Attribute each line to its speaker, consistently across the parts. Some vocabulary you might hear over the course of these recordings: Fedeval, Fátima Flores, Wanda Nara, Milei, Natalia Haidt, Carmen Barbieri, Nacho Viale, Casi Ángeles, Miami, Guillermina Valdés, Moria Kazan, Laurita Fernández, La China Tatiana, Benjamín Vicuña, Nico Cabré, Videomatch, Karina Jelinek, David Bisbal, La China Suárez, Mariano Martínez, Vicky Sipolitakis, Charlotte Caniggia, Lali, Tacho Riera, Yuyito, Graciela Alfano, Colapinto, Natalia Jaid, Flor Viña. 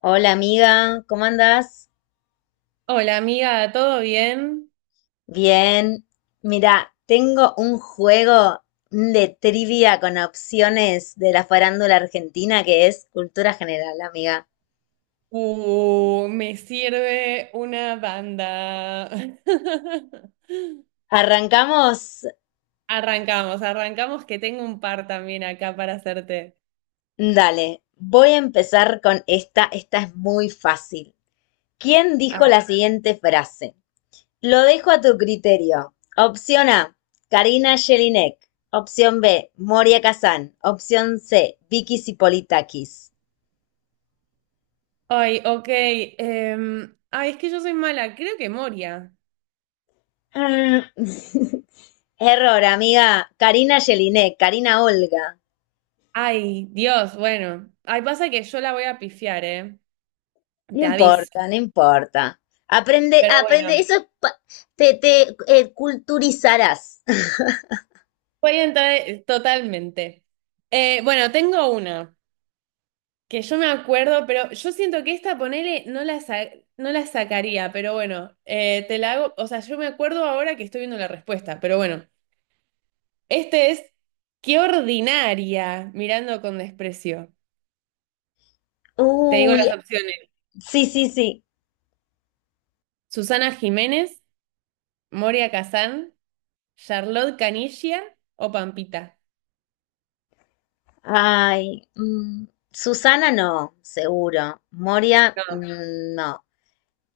Speaker 1: Hola, amiga, ¿cómo andás?
Speaker 2: Hola amiga, ¿todo bien?
Speaker 1: Bien. Mira, tengo un juego de trivia con opciones de la farándula argentina que es cultura general, amiga.
Speaker 2: Me sirve una banda.
Speaker 1: Arrancamos.
Speaker 2: Arrancamos, arrancamos que tengo un par también acá para hacerte.
Speaker 1: Dale, voy a empezar con esta. Esta es muy fácil. ¿Quién
Speaker 2: A
Speaker 1: dijo
Speaker 2: ver.
Speaker 1: la siguiente frase? Lo dejo a tu criterio. Opción A, Karina Jelinek. Opción B, Moria Kazan. Opción C, Vicky Sipolitakis.
Speaker 2: Ay, ok. Ay, es que yo soy mala, creo que Moria.
Speaker 1: Error, amiga. Karina Jelinek, Karina Olga.
Speaker 2: Ay, Dios, bueno. Ay, pasa que yo la voy a pifiar, ¿eh?
Speaker 1: No
Speaker 2: Te aviso.
Speaker 1: importa, no importa. Aprende,
Speaker 2: Pero
Speaker 1: aprende,
Speaker 2: bueno.
Speaker 1: eso es te culturizarás.
Speaker 2: Voy a entrar totalmente. Bueno, tengo una. Que yo me acuerdo, pero yo siento que esta, ponele, no la sacaría, pero bueno, te la hago, o sea, yo me acuerdo ahora que estoy viendo la respuesta, pero bueno, este es, qué ordinaria, mirando con desprecio. Te digo
Speaker 1: Uy,
Speaker 2: las opciones.
Speaker 1: sí, sí, sí.
Speaker 2: Susana Jiménez, Moria Kazán, Charlotte Canilla o Pampita.
Speaker 1: Ay, Susana no, seguro. Moria,
Speaker 2: No.
Speaker 1: no.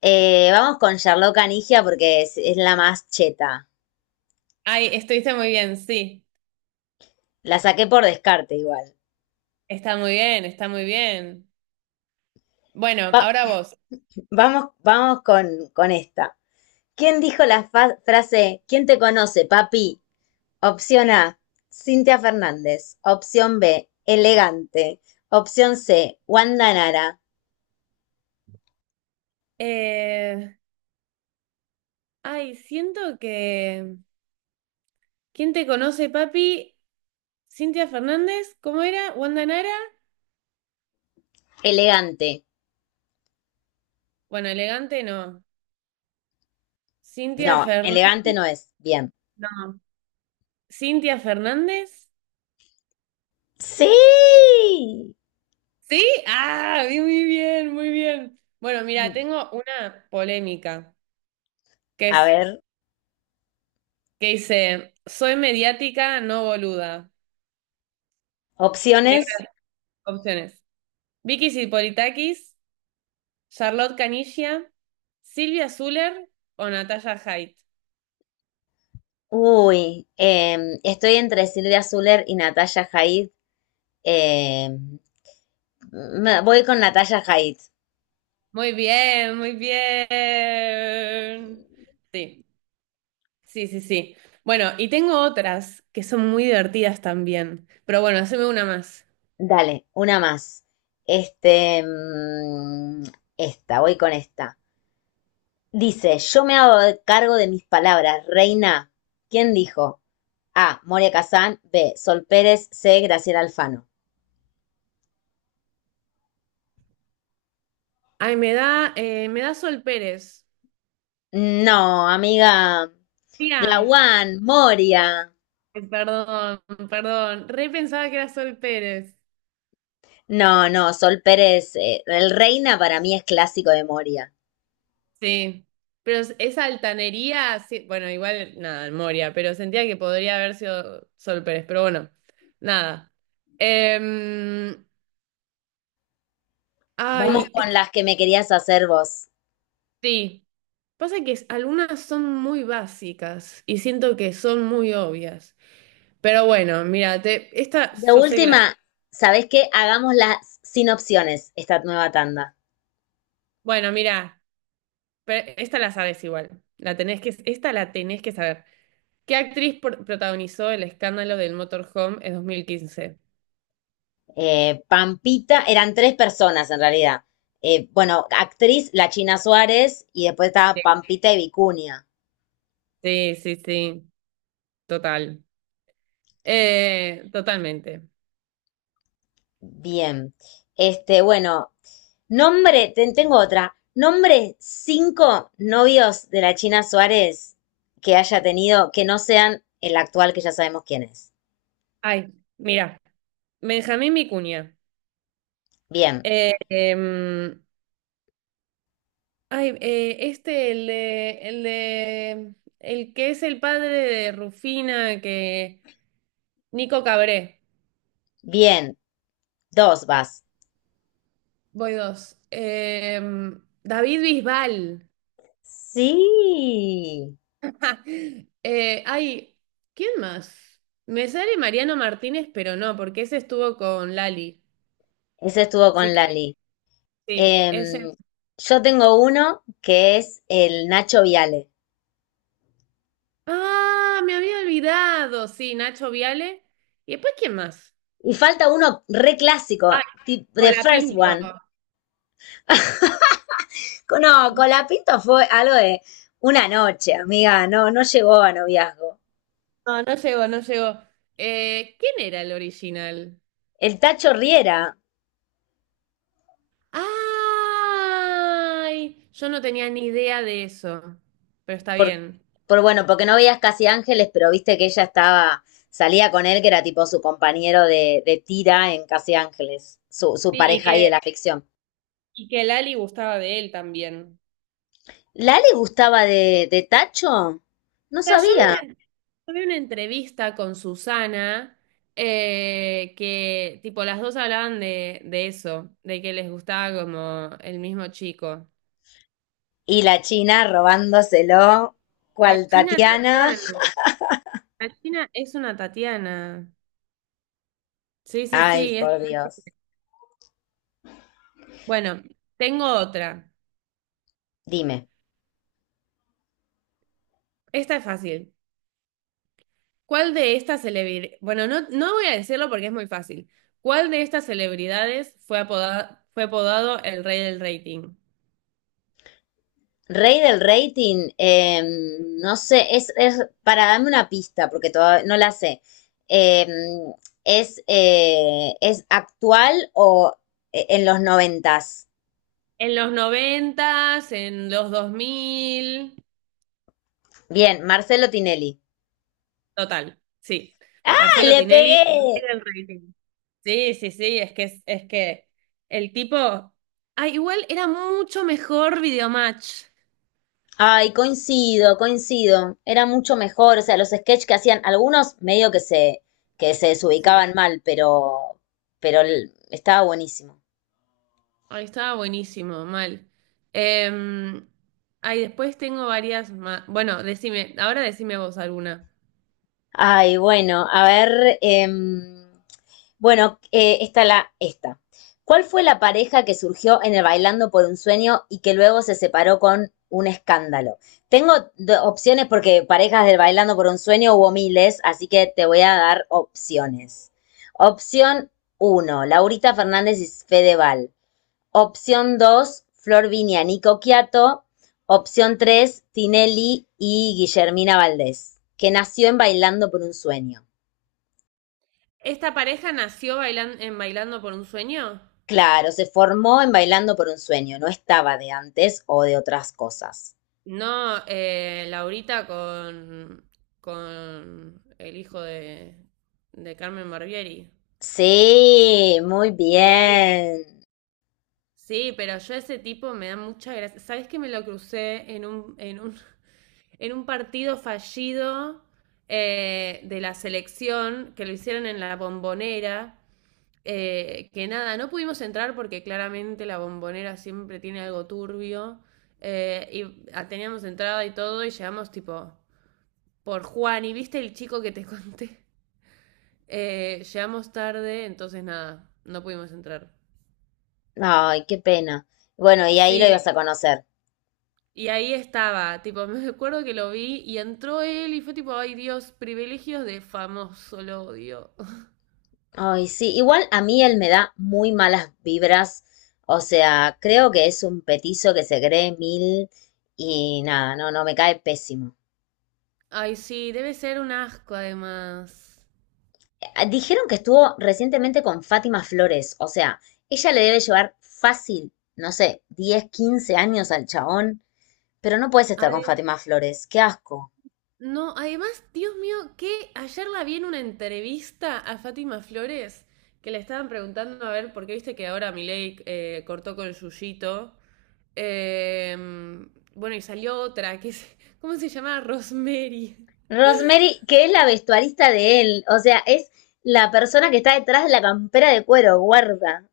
Speaker 1: Vamos con Charlotte Canigia porque es la más cheta.
Speaker 2: Ay, estuviste muy bien, sí.
Speaker 1: La saqué por descarte igual.
Speaker 2: Está muy bien, está muy bien. Bueno,
Speaker 1: Va-
Speaker 2: ahora vos.
Speaker 1: vamos con esta. ¿Quién dijo la frase ¿Quién te conoce, papi? Opción A, Cintia Fernández. Opción B, elegante. Opción C, Wanda Nara.
Speaker 2: Eh, ay, siento que... ¿Quién te conoce, papi? Cintia Fernández, ¿cómo era? ¿Wanda Nara?
Speaker 1: Elegante.
Speaker 2: Bueno, elegante no. Cintia
Speaker 1: No,
Speaker 2: Fer-
Speaker 1: elegante no es. Bien.
Speaker 2: No. Cintia Fernández.
Speaker 1: Sí.
Speaker 2: ¿Sí? Ah, bien, muy bien, muy bien. Bueno, mira, tengo una polémica que
Speaker 1: A
Speaker 2: es
Speaker 1: ver,
Speaker 2: que dice, soy mediática, no boluda.
Speaker 1: opciones.
Speaker 2: Opciones. Vicky Sipolitakis, Charlotte Caniggia, Silvia Zuller o Natalia Haidt.
Speaker 1: Uy, estoy entre Silvia Zuller y Natalia Jaid. Em, Voy con Natalia Jaid.
Speaker 2: Muy bien, muy bien. Sí. Sí, sí, sí. Bueno, y tengo otras que son muy divertidas también. Pero bueno, haceme una más.
Speaker 1: Dale, una más. Este, mm, Esta, voy con esta. Dice, yo me hago cargo de mis palabras, reina. ¿Quién dijo? A, Moria Kazán, B, Sol Pérez, C, Graciela Alfano.
Speaker 2: Ay, me da Sol Pérez.
Speaker 1: No, amiga. La
Speaker 2: Mira,
Speaker 1: One, Moria.
Speaker 2: perdón, perdón. Re pensaba que era Sol Pérez.
Speaker 1: No, no, Sol Pérez, el reina para mí es clásico de Moria.
Speaker 2: Sí. Pero esa altanería, sí. Bueno, igual, nada, Moria, pero sentía que podría haber sido Sol Pérez. Pero bueno, nada. Em,
Speaker 1: Vamos
Speaker 2: ay, es
Speaker 1: con
Speaker 2: que
Speaker 1: las que me querías hacer vos.
Speaker 2: sí. Pasa que algunas son muy básicas y siento que son muy obvias. Pero bueno, mira, esta
Speaker 1: De
Speaker 2: yo sé que la.
Speaker 1: última, ¿sabés qué? Hagámoslas sin opciones, esta nueva tanda.
Speaker 2: Bueno, mira, pero esta la sabes igual. La tenés que, esta la tenés que saber. ¿Qué actriz protagonizó el escándalo del motorhome en 2015?
Speaker 1: Pampita, eran tres personas en realidad. Bueno, actriz La China Suárez y después estaba
Speaker 2: Sí,
Speaker 1: Pampita y Vicuña.
Speaker 2: sí, sí, sí, total. Totalmente.
Speaker 1: Bien. Este, bueno, nombre, tengo otra. Nombre cinco novios de la China Suárez que haya tenido que no sean el actual que ya sabemos quién es.
Speaker 2: Ay, mira, Benjamín Vicuña.
Speaker 1: Bien,
Speaker 2: Eh, em, ay, este, el que es el padre de Rufina, que, Nico Cabré.
Speaker 1: bien. Dos vas.
Speaker 2: Voy dos. Em, David Bisbal.
Speaker 1: Sí.
Speaker 2: Ay, ¿quién más? Me sale Mariano Martínez, pero no, porque ese estuvo con Lali.
Speaker 1: Ese estuvo
Speaker 2: Sí
Speaker 1: con
Speaker 2: que
Speaker 1: Lali.
Speaker 2: sí, ese.
Speaker 1: Em, yo tengo uno que es el Nacho Viale.
Speaker 2: Ah, me había olvidado. Sí, Nacho Viale. ¿Y después quién más?
Speaker 1: Y falta uno re clásico,
Speaker 2: Ah,
Speaker 1: The First
Speaker 2: Colapinto.
Speaker 1: One. No, Colapinto fue algo de una noche, amiga, no, no llegó a noviazgo.
Speaker 2: No, no llegó, no llegó. ¿Quién era el original?
Speaker 1: El Tacho Riera,
Speaker 2: ¡Ay! Yo no tenía ni idea de eso, pero está
Speaker 1: por,
Speaker 2: bien.
Speaker 1: porque no veías casi ángeles, pero viste que ella estaba, salía con él, que era tipo su compañero de tira en Casi Ángeles, su
Speaker 2: Sí, y
Speaker 1: pareja ahí de la
Speaker 2: que.
Speaker 1: ficción.
Speaker 2: Y que Lali gustaba de él también.
Speaker 1: ¿La le gustaba de Tacho? No
Speaker 2: O sea,
Speaker 1: sabía.
Speaker 2: vi una, yo vi una entrevista con Susana que, tipo, las dos hablaban de eso, de que les gustaba como el mismo chico.
Speaker 1: Y la China robándoselo,
Speaker 2: La
Speaker 1: cual
Speaker 2: China
Speaker 1: Tatiana.
Speaker 2: Tatiana. La China es una Tatiana. Sí, sí,
Speaker 1: Ay,
Speaker 2: sí.
Speaker 1: por Dios.
Speaker 2: Bueno, tengo otra.
Speaker 1: Dime.
Speaker 2: Esta es fácil. ¿Cuál de estas celebridades? Bueno, no, no voy a decirlo porque es muy fácil. ¿Cuál de estas celebridades fue apodado el rey del rating?
Speaker 1: Rey del rating, no sé, es para darme una pista, porque todavía no la sé. Eh, ¿Es actual o en los noventas?
Speaker 2: En los noventas, en los 2000,
Speaker 1: Bien, Marcelo Tinelli.
Speaker 2: total, sí.
Speaker 1: ¡Ah,
Speaker 2: Marcelo
Speaker 1: le
Speaker 2: Tinelli, rey
Speaker 1: pegué!
Speaker 2: del rating. Sí, sí, sí, es que el tipo, ah, igual era mucho mejor Videomatch.
Speaker 1: Ay, coincido, coincido. Era mucho mejor. O sea, los sketches que hacían algunos medio que se
Speaker 2: Sí.
Speaker 1: desubicaban mal, pero estaba buenísimo.
Speaker 2: Ahí estaba buenísimo, mal. Em, ay, después tengo varias más. Bueno, decime, ahora decime vos alguna.
Speaker 1: Ay, bueno, a ver, bueno, esta. ¿Cuál fue la pareja que surgió en el Bailando por un Sueño y que luego se separó con un escándalo? Tengo opciones porque parejas del Bailando por un Sueño hubo miles, así que te voy a dar opciones. Opción uno: Laurita Fernández y Fedeval. Opción 2: Flor Viña, Nico Quiato. Opción 3: Tinelli y Guillermina Valdés, que nació en Bailando por un Sueño.
Speaker 2: ¿Esta pareja nació en Bailando por un Sueño?
Speaker 1: Claro, se formó en Bailando por un sueño, no estaba de antes o de otras cosas.
Speaker 2: No, Laurita con el hijo de Carmen Barbieri.
Speaker 1: Sí, muy
Speaker 2: Sí.
Speaker 1: bien.
Speaker 2: Sí, pero yo ese tipo me da mucha gracia. ¿Sabés que me lo crucé en un partido fallido de la selección que lo hicieron en la bombonera? Eh, que nada, no pudimos entrar porque claramente la bombonera siempre tiene algo turbio. Eh, y ah, teníamos entrada y todo y llegamos tipo por Juan. ¿Y viste el chico que te conté? Llegamos tarde, entonces nada, no pudimos entrar.
Speaker 1: Ay, qué pena. Bueno, y ahí lo
Speaker 2: Sí,
Speaker 1: ibas a conocer.
Speaker 2: y ahí estaba, tipo, me acuerdo que lo vi y entró él y fue tipo, ay Dios, privilegios de famoso, lo odio.
Speaker 1: Ay, sí, igual a mí él me da muy malas vibras. O sea, creo que es un petizo que se cree mil y nada, no, no, me cae pésimo.
Speaker 2: Ay, sí, debe ser un asco además.
Speaker 1: Dijeron que estuvo recientemente con Fátima Flores. O sea, ella le debe llevar fácil, no sé, 10, 15 años al chabón. Pero no puedes estar con
Speaker 2: Adem-
Speaker 1: Fátima Flores, qué asco.
Speaker 2: no, además, Dios mío, que ayer la vi en una entrevista a Fátima Flores que le estaban preguntando a ver, porque viste que ahora Milei cortó con Yuyito. Eh, bueno, y salió otra, que es, ¿cómo se llama? Rosemary.
Speaker 1: Rosemary, que es la vestuarista de él, o sea, es la persona que está detrás de la campera de cuero, guarda.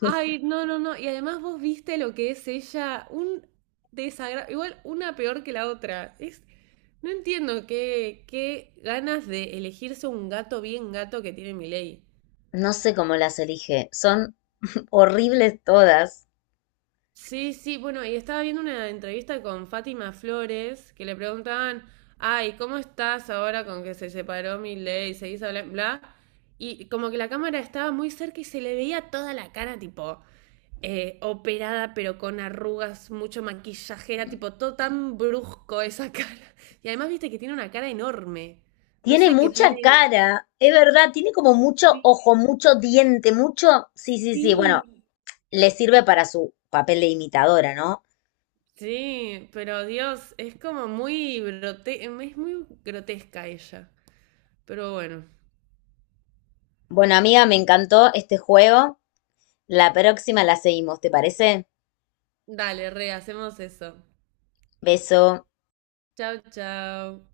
Speaker 2: Ay, no, no, no. Y además vos viste lo que es ella, un desagrado, igual una peor que la otra. Es, no entiendo qué, qué ganas de elegirse un gato bien gato que tiene Miley.
Speaker 1: No sé cómo las elige, son horribles todas.
Speaker 2: Sí, sí, bueno, y estaba viendo una entrevista con Fátima Flores que le preguntaban, ay, ¿cómo estás ahora con que se separó Milei y seguís hablando, bla, bla? Y como que la cámara estaba muy cerca y se le veía toda la cara, tipo, operada, pero con arrugas, mucho maquillaje, era tipo todo tan brusco esa cara. Y además, viste que tiene una cara enorme. No
Speaker 1: Tiene
Speaker 2: sé qué tiene.
Speaker 1: mucha cara, es verdad, tiene como mucho
Speaker 2: Sí,
Speaker 1: ojo, mucho diente, mucho... Sí, sí, sí, bueno,
Speaker 2: sí.
Speaker 1: le sirve para su papel de imitadora, ¿no?
Speaker 2: Sí, pero Dios, es como muy grote, es muy grotesca ella. Pero bueno,
Speaker 1: Bueno, amiga, me encantó este juego. La próxima la seguimos, ¿te parece?
Speaker 2: dale, re, hacemos eso.
Speaker 1: Beso.
Speaker 2: Chao, chao.